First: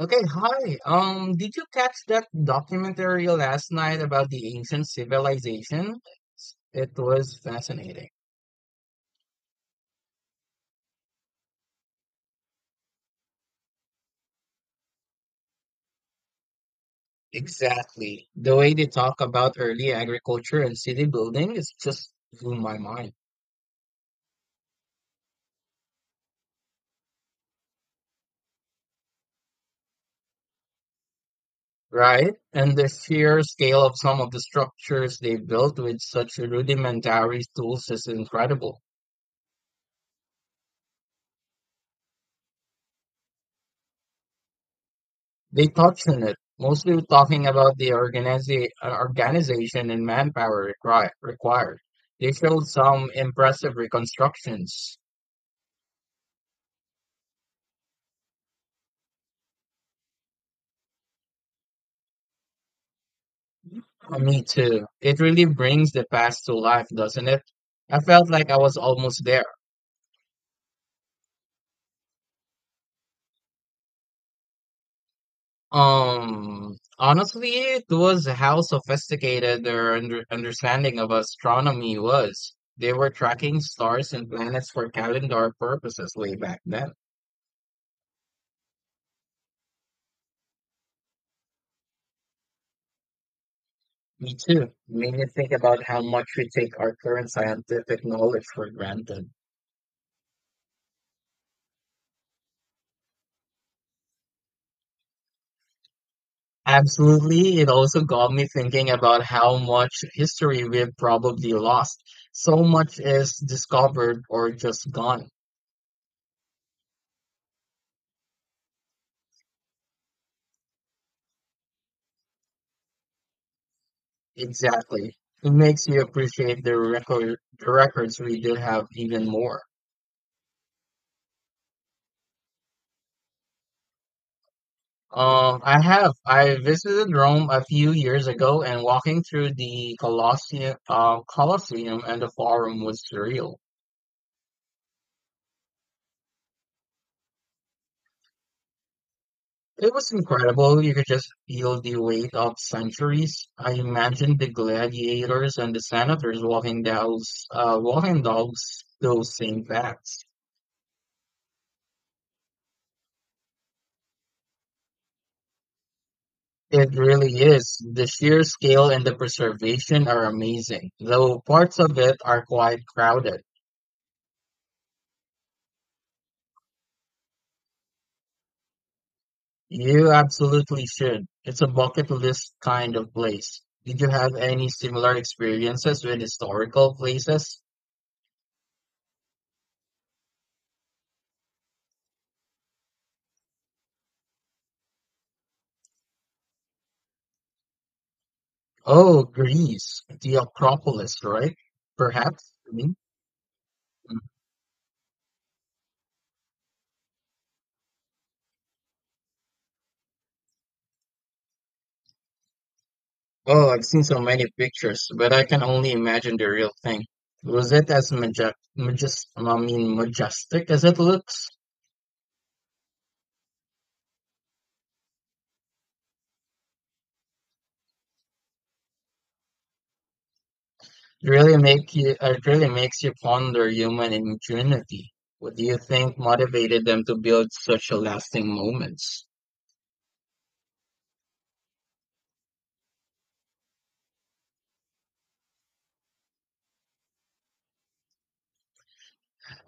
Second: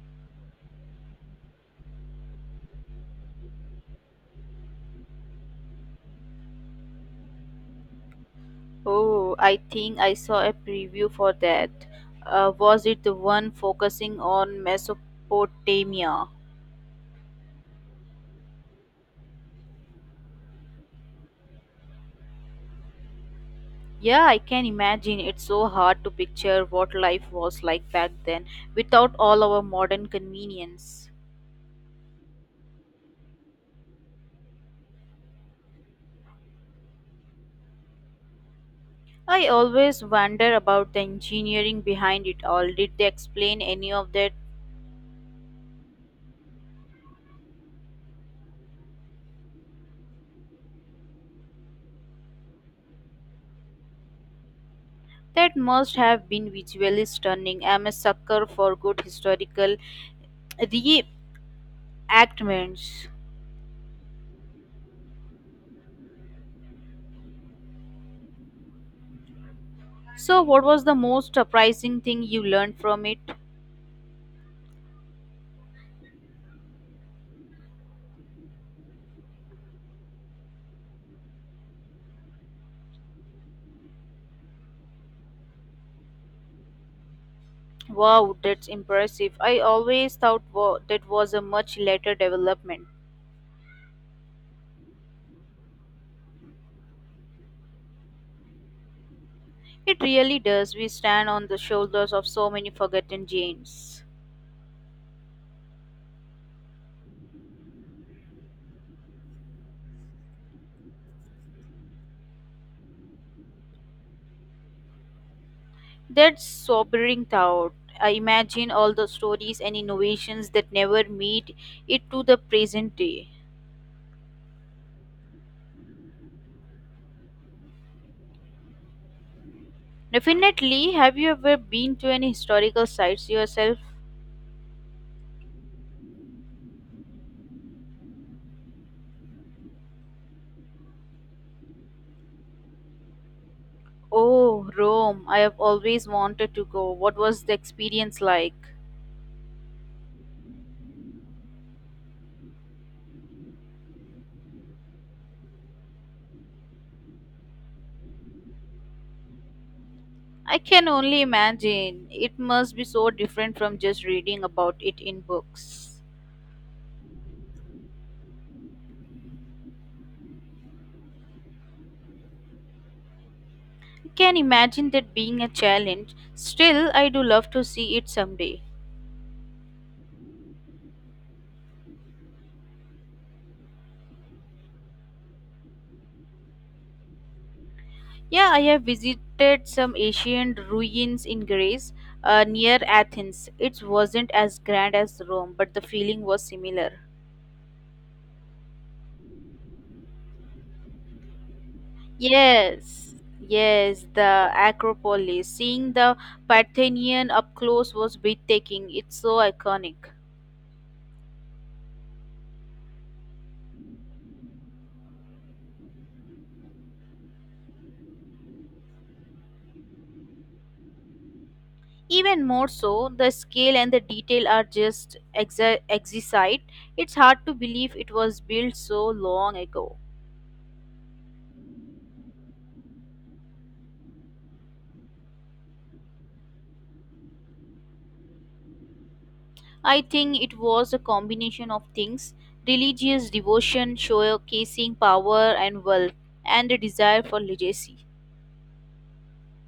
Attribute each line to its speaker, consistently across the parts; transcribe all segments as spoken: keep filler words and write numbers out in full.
Speaker 1: Okay, hi. Um, did you catch that documentary last night about the ancient civilization? It was fascinating.
Speaker 2: Oh, I think I saw a preview for that. Uh, was it the one focusing on Mesopotamia?
Speaker 1: Exactly. The way they talk about early agriculture and city building is just blew my mind.
Speaker 2: Yeah, I can imagine. It's so hard to picture what life was like back then without all our modern convenience.
Speaker 1: Right? And the sheer scale of some of the structures they built with such rudimentary tools is incredible.
Speaker 2: I always wonder about the engineering behind it all. Did they explain any of that?
Speaker 1: They touched on it, mostly talking about the organiza- uh, organization and manpower require- required. They showed some impressive reconstructions.
Speaker 2: That must have been visually stunning. I'm a sucker for good historical reenactments.
Speaker 1: Uh, Me too. It really brings the past to life, doesn't it? I felt like I was almost there.
Speaker 2: So, what was the most surprising thing you learned from it?
Speaker 1: Um, honestly, it was how sophisticated their under- understanding of astronomy was. They were tracking stars and planets for calendar purposes way back then.
Speaker 2: Wow, that's impressive. I always thought wa- that was a much later development.
Speaker 1: Me too. Made me think about how much we take our current scientific knowledge for granted.
Speaker 2: It really does. We stand on the shoulders of so many forgotten giants.
Speaker 1: Absolutely. It also got me thinking about how much history we've probably lost. So much is discovered or just gone.
Speaker 2: That's sobering thought. I imagine all the stories and innovations that never made it to the present day.
Speaker 1: Exactly. It makes you appreciate the record the records we did have even more.
Speaker 2: Definitely, have you ever been to any historical sites yourself?
Speaker 1: Um, I have. I visited Rome a few years ago, and walking through the Colosseum, uh, Colosseum and the Forum was surreal.
Speaker 2: Oh, Rome. I have always wanted to go. What was the experience like?
Speaker 1: It was incredible. You could just feel the weight of centuries. I imagine the gladiators and the senators walking dogs, uh, walking dogs, those same paths.
Speaker 2: I can only imagine. It must be so different from just reading about it in books.
Speaker 1: It really is. The sheer scale and the preservation are amazing, though parts of it are quite crowded.
Speaker 2: I can imagine that being a challenge. Still, I do love to see it someday.
Speaker 1: You absolutely should. It's a bucket list kind of place. Did you have any similar experiences with historical places?
Speaker 2: Yeah, I have visited some ancient ruins in Greece uh, near Athens. It wasn't as grand as Rome, but the feeling was similar.
Speaker 1: Oh, Greece, the Acropolis, right? Perhaps. I mean,
Speaker 2: Yes, yes,
Speaker 1: mm.
Speaker 2: the Acropolis. Seeing the Parthenon up close was breathtaking. It's so iconic.
Speaker 1: Oh, I've seen so many pictures, but I can only imagine the real thing. Was it as majestic? Majest- I mean, majestic as it looks?
Speaker 2: Even more so, the scale and the detail are just exa- exquisite. It's hard to believe it was built so long ago.
Speaker 1: It really make you. It really makes you ponder human ingenuity. What do you think motivated them to build such a lasting moments?
Speaker 2: I think it was a combination of things: religious devotion, showcasing power and wealth, and a desire for legacy.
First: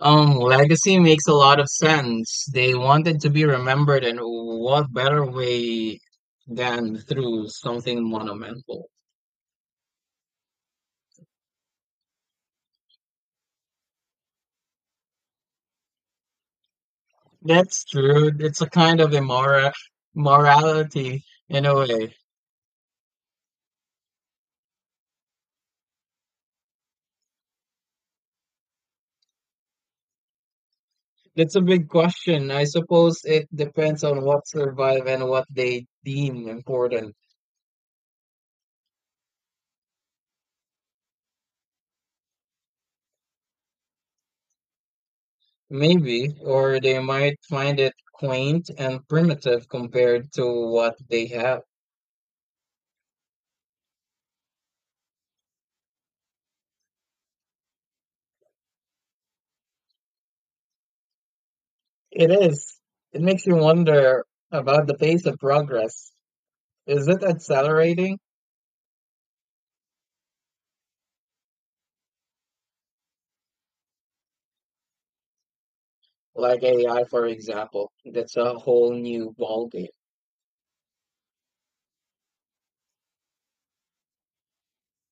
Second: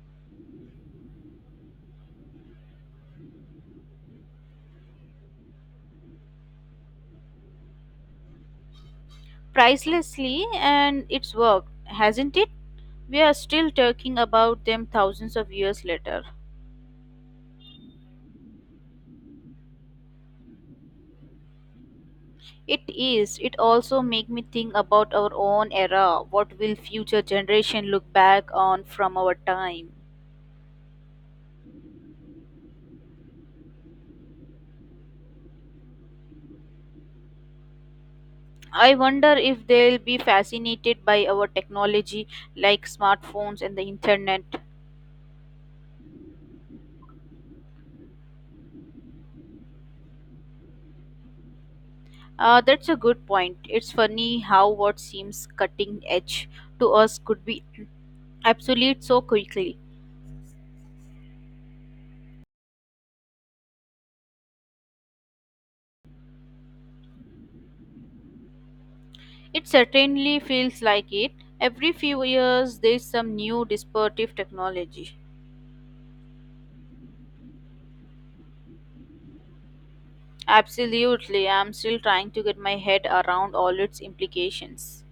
Speaker 1: Um, legacy makes a lot of sense. They wanted to be remembered, and what better way than through something monumental?
Speaker 2: Pricelessly, and it's worked, hasn't it? We are still talking about them thousands of years later.
Speaker 1: That's true. It's a kind of immora morality in a way.
Speaker 2: It is. It also make me think about our own era. What will future generation look back on from our time?
Speaker 1: That's a big question. I suppose it depends on what survive and what they deem important.
Speaker 2: I wonder if they'll be fascinated by our technology like smartphones and the internet.
Speaker 1: Maybe, or they might find it quaint and primitive compared to what they have.
Speaker 2: Uh, that's a good point. It's funny how what seems cutting edge to us could be obsolete so quickly.
Speaker 1: It is. It makes you wonder about the pace of progress. Is it accelerating?
Speaker 2: It certainly feels like it. Every few years, there's some new disruptive technology.
Speaker 1: Like A I, for example. That's a whole new ballgame.
Speaker 2: Absolutely, I'm still trying to get my head around all its implications.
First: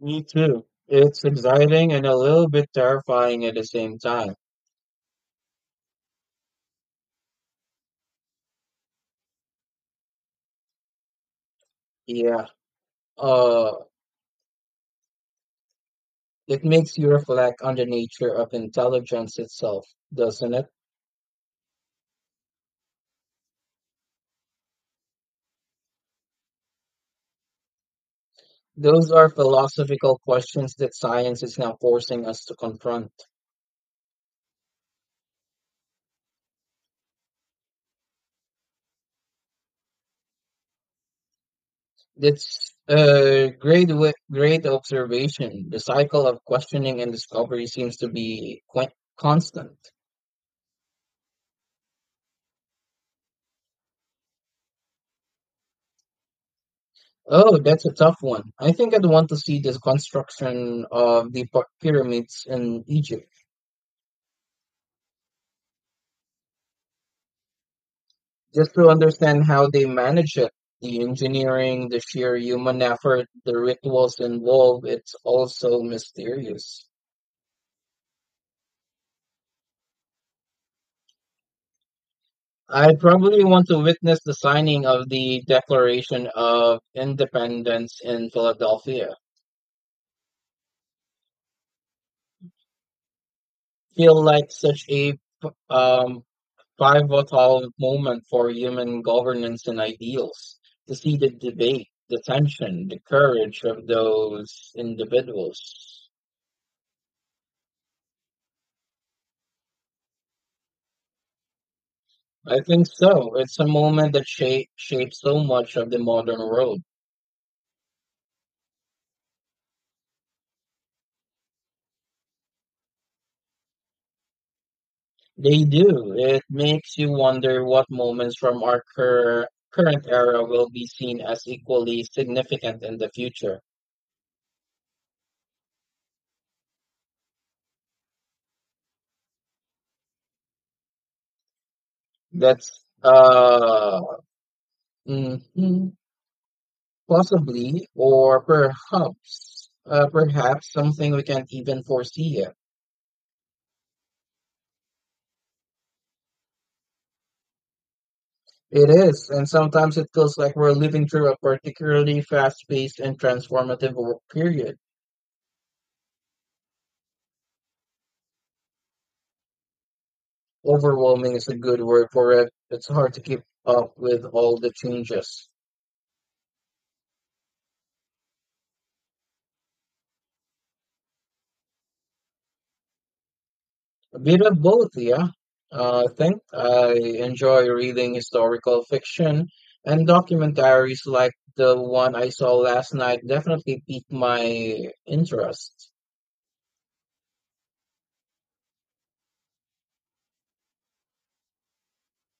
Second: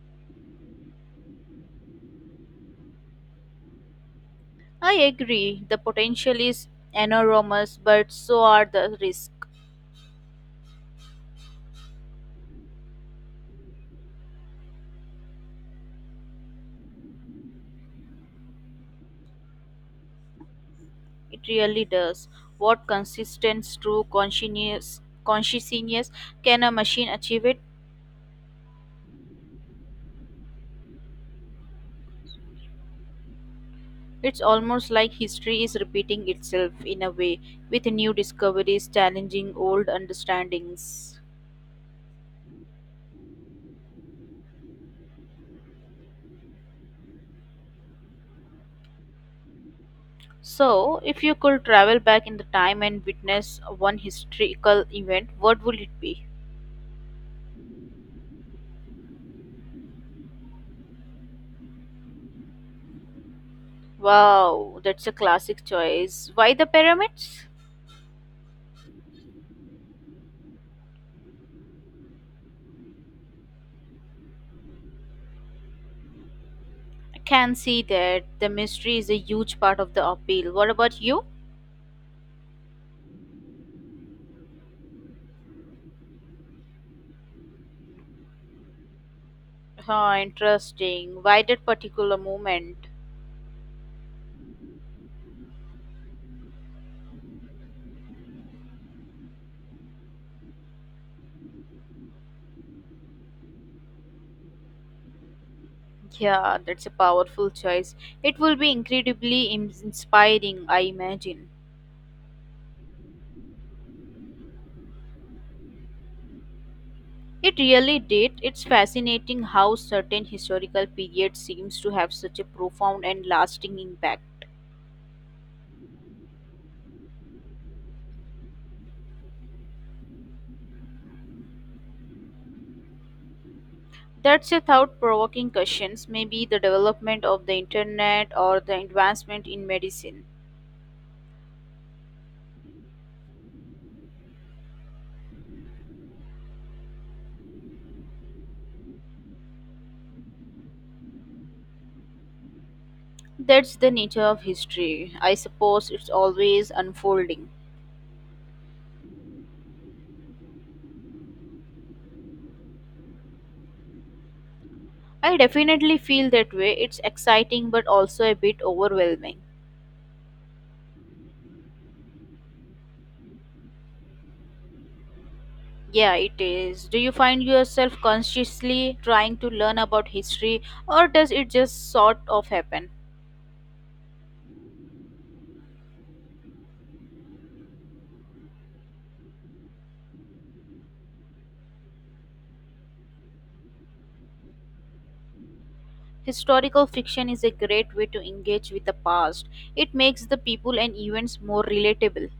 Speaker 1: Me too. It's exciting and a little bit terrifying at the same time.
Speaker 2: I agree, the potential is enormous, but so are the risks.
Speaker 1: Yeah. Uh, it makes you reflect on the nature of intelligence itself, doesn't it?
Speaker 2: It really does. What consistent, true consciousness, consciousness can a machine achieve it?
Speaker 1: Those are philosophical questions that science is now forcing us to confront.
Speaker 2: It's almost like history is repeating itself in a way, with new discoveries challenging old understandings.
Speaker 1: That's a great, wa- great observation. The cycle of questioning and discovery seems to be quite constant.
Speaker 2: So, if you could travel back in the time and witness one historical event, what would it be?
Speaker 1: Oh, that's a tough one. I think I'd want to see the construction of the py- pyramids in Egypt
Speaker 2: Wow, that's a classic choice. Why the pyramids?
Speaker 1: just to understand how they manage it. The engineering, the sheer human effort, the rituals involved, it's all so mysterious.
Speaker 2: I can see that the mystery is a huge part of the appeal. What about you?
Speaker 1: I probably want to witness the signing of the Declaration of Independence in Philadelphia
Speaker 2: Oh, interesting. Why that particular moment?
Speaker 1: feel like such a um, pivotal moment for human governance and ideals to see the debate, the tension, the courage of those individuals.
Speaker 2: Yeah, that's a powerful choice. It will be incredibly im- inspiring, I imagine.
Speaker 1: I think so. It's a moment that shape, shapes so much of the modern world.
Speaker 2: It really did. It's fascinating how certain historical periods seems to have such a profound and lasting impact.
Speaker 1: They do. It makes you wonder what moments from our cur- current era will be seen as equally significant in the future.
Speaker 2: That's a thought provoking question. Maybe the development of the internet or the advancement in medicine.
Speaker 1: That's uh, mhm. Possibly, or perhaps, uh, perhaps something we can't even foresee yet.
Speaker 2: That's the nature of history. I suppose it's always unfolding.
Speaker 1: It is, and sometimes it feels like we're living through a particularly fast-paced and transformative wo- period.
Speaker 2: I definitely feel that way. It's exciting but also a bit overwhelming.
Speaker 1: Overwhelming is a good word for it. It's hard to keep up with all the changes.
Speaker 2: Yeah, it is. Do you find yourself consciously trying to learn about history or does it just sort of happen?
Speaker 1: A bit of both, yeah. Uh, I think I enjoy reading historical fiction and documentaries like the one I saw last night definitely piqued my interest.
Speaker 2: Historical fiction is a great way to engage with the past. It makes the people and events more relatable.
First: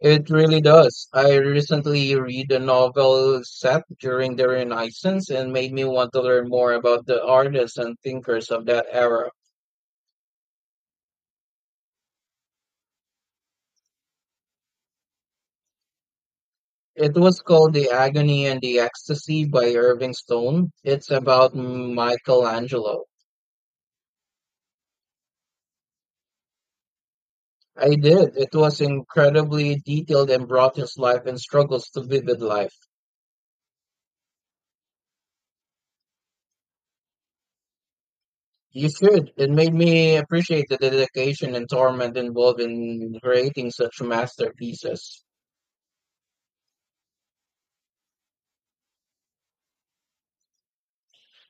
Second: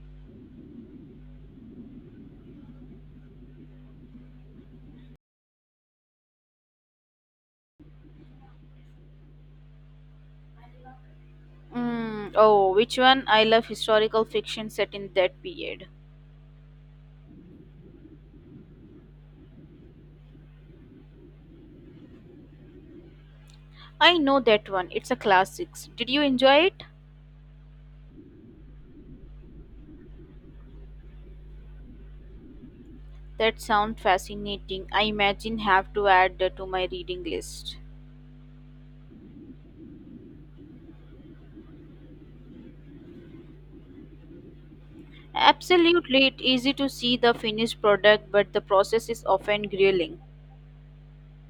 Speaker 1: It really does. I recently read a novel set during the Renaissance and made me want to learn more about the artists and thinkers of that era.
Speaker 2: Mm, oh, which one? I love historical fiction set in that period.
Speaker 1: It was called The Agony and the Ecstasy by Irving Stone. It's about Michelangelo.
Speaker 2: I know that one. It's a classics. Did you enjoy it?
Speaker 1: I did. It was incredibly detailed and brought his life and struggles to vivid life.
Speaker 2: That sounds fascinating. I imagine have to add that to my reading list.
Speaker 1: You should. It made me appreciate the dedication and torment involved in creating such masterpieces.
Speaker 2: Absolutely, it's easy to see the finished product, but the process is often grueling.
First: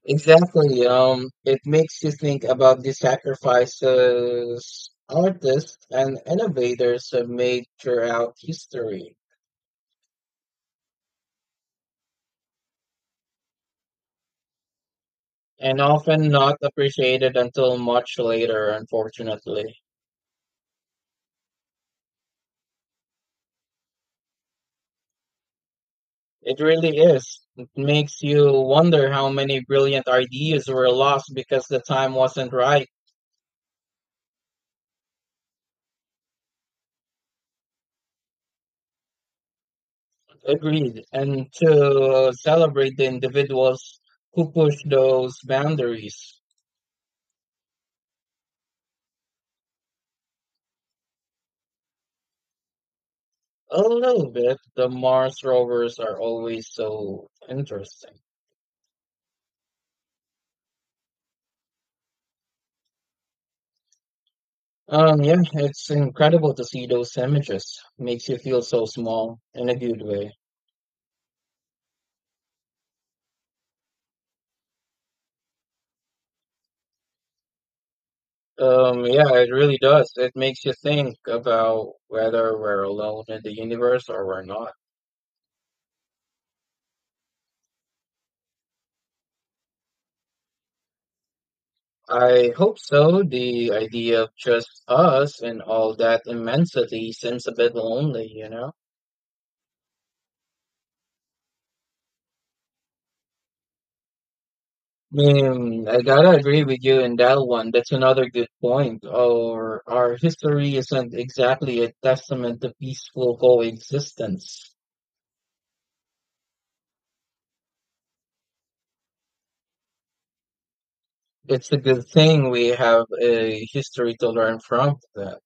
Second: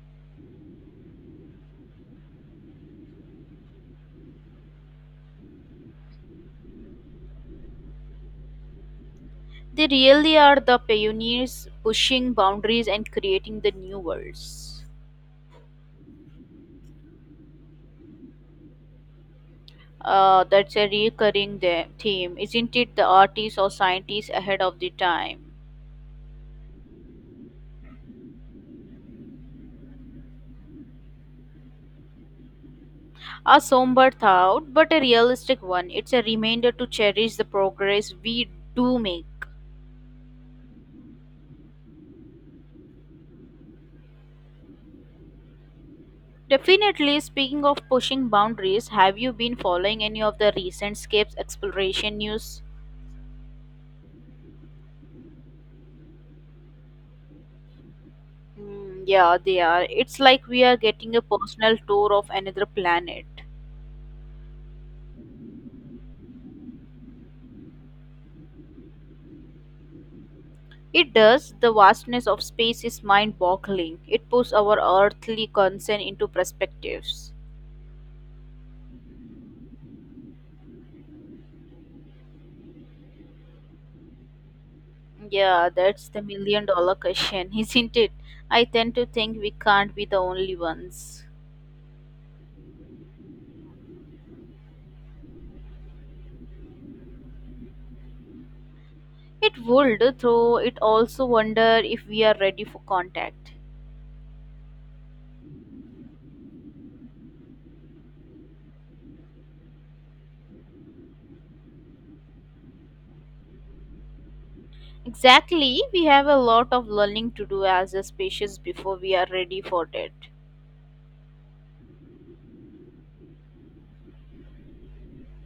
Speaker 1: Exactly. Um, it makes you think about the sacrifices artists and innovators have made throughout history,
Speaker 2: They really are the pioneers pushing boundaries and creating the new worlds.
Speaker 1: and often not appreciated until much later, unfortunately.
Speaker 2: Uh, that's a recurring the- theme, isn't it? The artists or scientists ahead of the time.
Speaker 1: It really is. It makes you wonder how many brilliant ideas were lost because the time wasn't right.
Speaker 2: A somber thought, but a realistic one. It's a reminder to cherish the progress we do make.
Speaker 1: Agreed. And to celebrate the individuals who pushed those boundaries.
Speaker 2: Definitely, speaking of pushing boundaries, have you been following any of the recent Scapes exploration news?
Speaker 1: A little bit. The Mars rovers are always so interesting.
Speaker 2: Hmm, yeah, they are. It's like we are getting a personal tour of another planet.
Speaker 1: Um, yeah, it's incredible to see those images. Makes you feel so small in a good way.
Speaker 2: It does. The vastness of space is mind boggling. It puts our earthly concern into perspectives.
Speaker 1: Um, yeah, it really does. It makes you think about whether we're alone in the universe or we're not.
Speaker 2: Yeah, that's the million dollar question, isn't it? I tend to think we can't be the only ones.
Speaker 1: I hope so. The idea of just us and all that immensity seems a bit lonely, you know?
Speaker 2: It would, though it also wonder if we are ready for contact.
Speaker 1: Mm, I gotta agree with you in that one. That's another good point. Or our history isn't exactly a testament to peaceful coexistence.
Speaker 2: Exactly, we have a lot of learning to do as a species before we are ready for it.
Speaker 1: It's a good thing we have a history to learn from that.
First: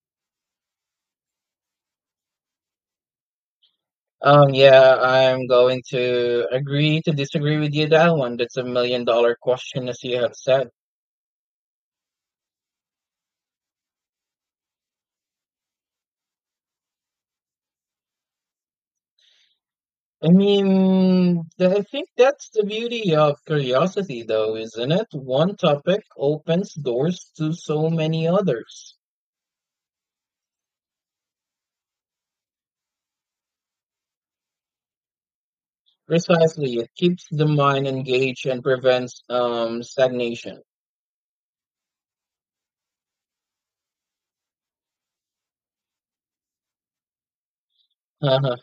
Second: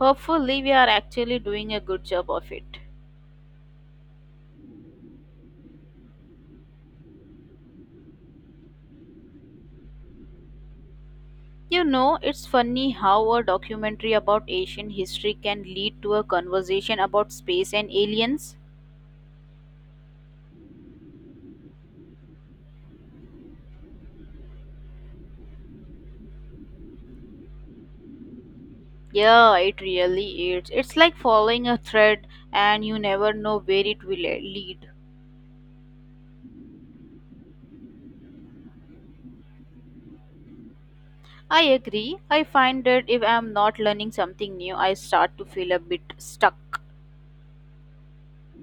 Speaker 2: Hopefully, we are actually doing a good job of it.
Speaker 1: Um, yeah, I'm going to agree to disagree with you that one. That's a million dollar question, as you have said.
Speaker 2: You know, it's funny how a documentary about Asian history can lead to a conversation about space and aliens.
Speaker 1: I mean, th- I think that's the beauty of curiosity, though, isn't it? One topic opens doors to so many others.
Speaker 2: Yeah, it really is. It's like following a thread and you never know where it will le- lead.
Speaker 1: Precisely, it keeps the mind engaged and prevents um stagnation.
Speaker 2: I agree. I find that if I'm not learning something new, I start to feel a bit stuck.
Speaker 1: Uh-huh.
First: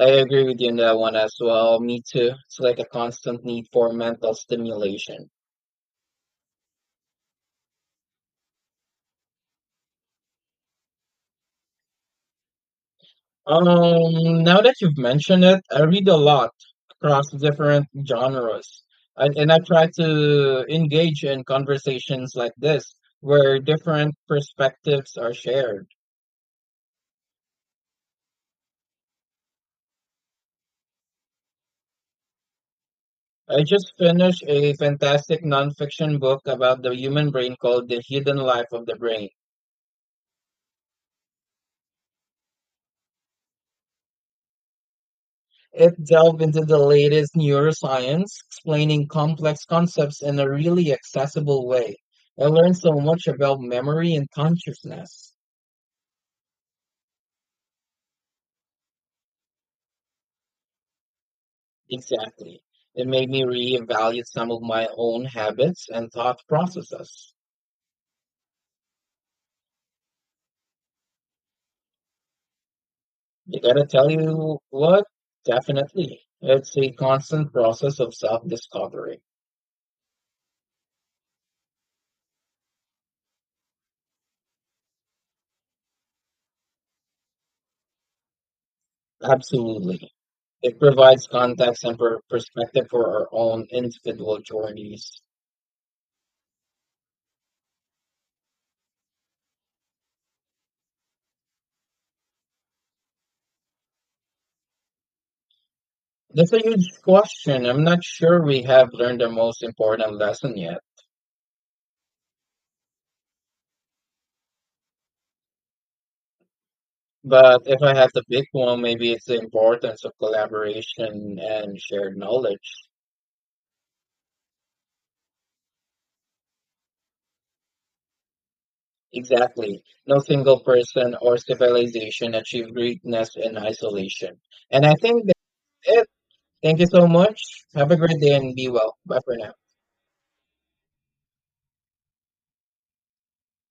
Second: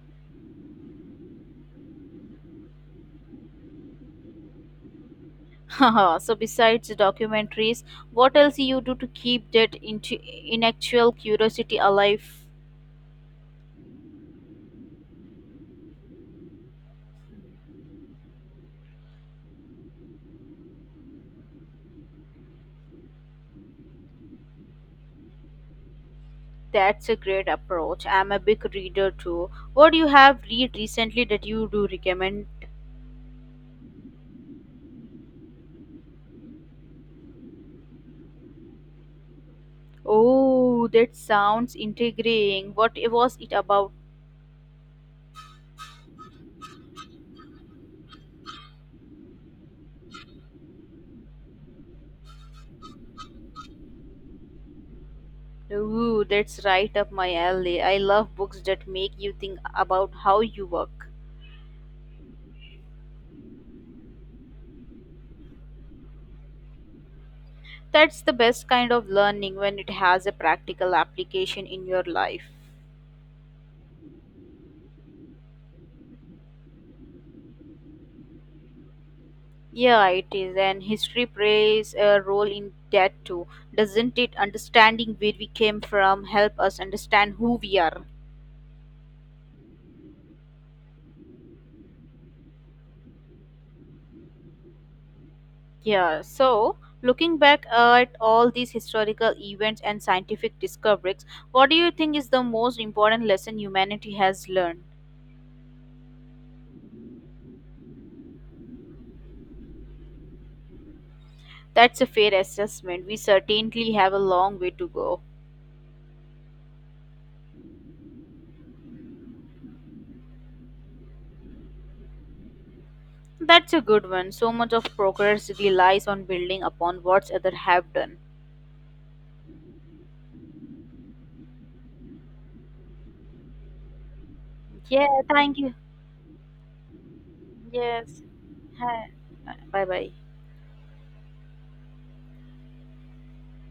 Speaker 1: I agree with you on that one as well. Me too. It's like a constant need for mental stimulation.
Speaker 2: So besides the documentaries, what else you do to keep that intu- intellectual curiosity alive?
Speaker 1: Um, now that you've mentioned it, I read a lot across different genres, and, and I try to engage in conversations like this where different perspectives are shared.
Speaker 2: That's a great approach. I'm a big reader too. What do you have read recently that you do recommend?
Speaker 1: I just finished a fantastic nonfiction book about the human brain called The Hidden Life of the Brain.
Speaker 2: Oh, that sounds intriguing. What was it about?
Speaker 1: It delved into the latest neuroscience, explaining complex concepts in a really accessible way. I learned so much about memory and consciousness.
Speaker 2: Ooh, that's right up my alley. I love books that make you think about how you work.
Speaker 1: Exactly. It made me reevaluate some of my own habits and thought processes.
Speaker 2: That's the best kind of learning when it has a practical application in your life.
Speaker 1: I gotta tell you what, definitely. It's a constant process of self discovery.
Speaker 2: Yeah, it is, and history plays a role in that too, doesn't it? Understanding where we came from help us understand who we are.
Speaker 1: Absolutely. It provides context and per- perspective for our own individual journeys.
Speaker 2: Yeah, so looking back at all these historical events and scientific discoveries, what do you think is the most important lesson humanity has learned?
Speaker 1: That's a huge question. I'm not sure we have learned the most important lesson yet.
Speaker 2: That's a fair assessment. We certainly have a long way to go.
Speaker 1: But if I had to pick one, maybe it's the importance of collaboration and shared knowledge.
Speaker 2: That's a good one. So much of progress relies on building upon what's other have done.
Speaker 1: Exactly. No single person or civilization achieved greatness in isolation. And I
Speaker 2: Yeah,
Speaker 1: think
Speaker 2: thank you.
Speaker 1: that's it. Thank you so much. Have a great
Speaker 2: Yes.
Speaker 1: day and be well.
Speaker 2: Hi.
Speaker 1: Bye for now.
Speaker 2: Bye bye.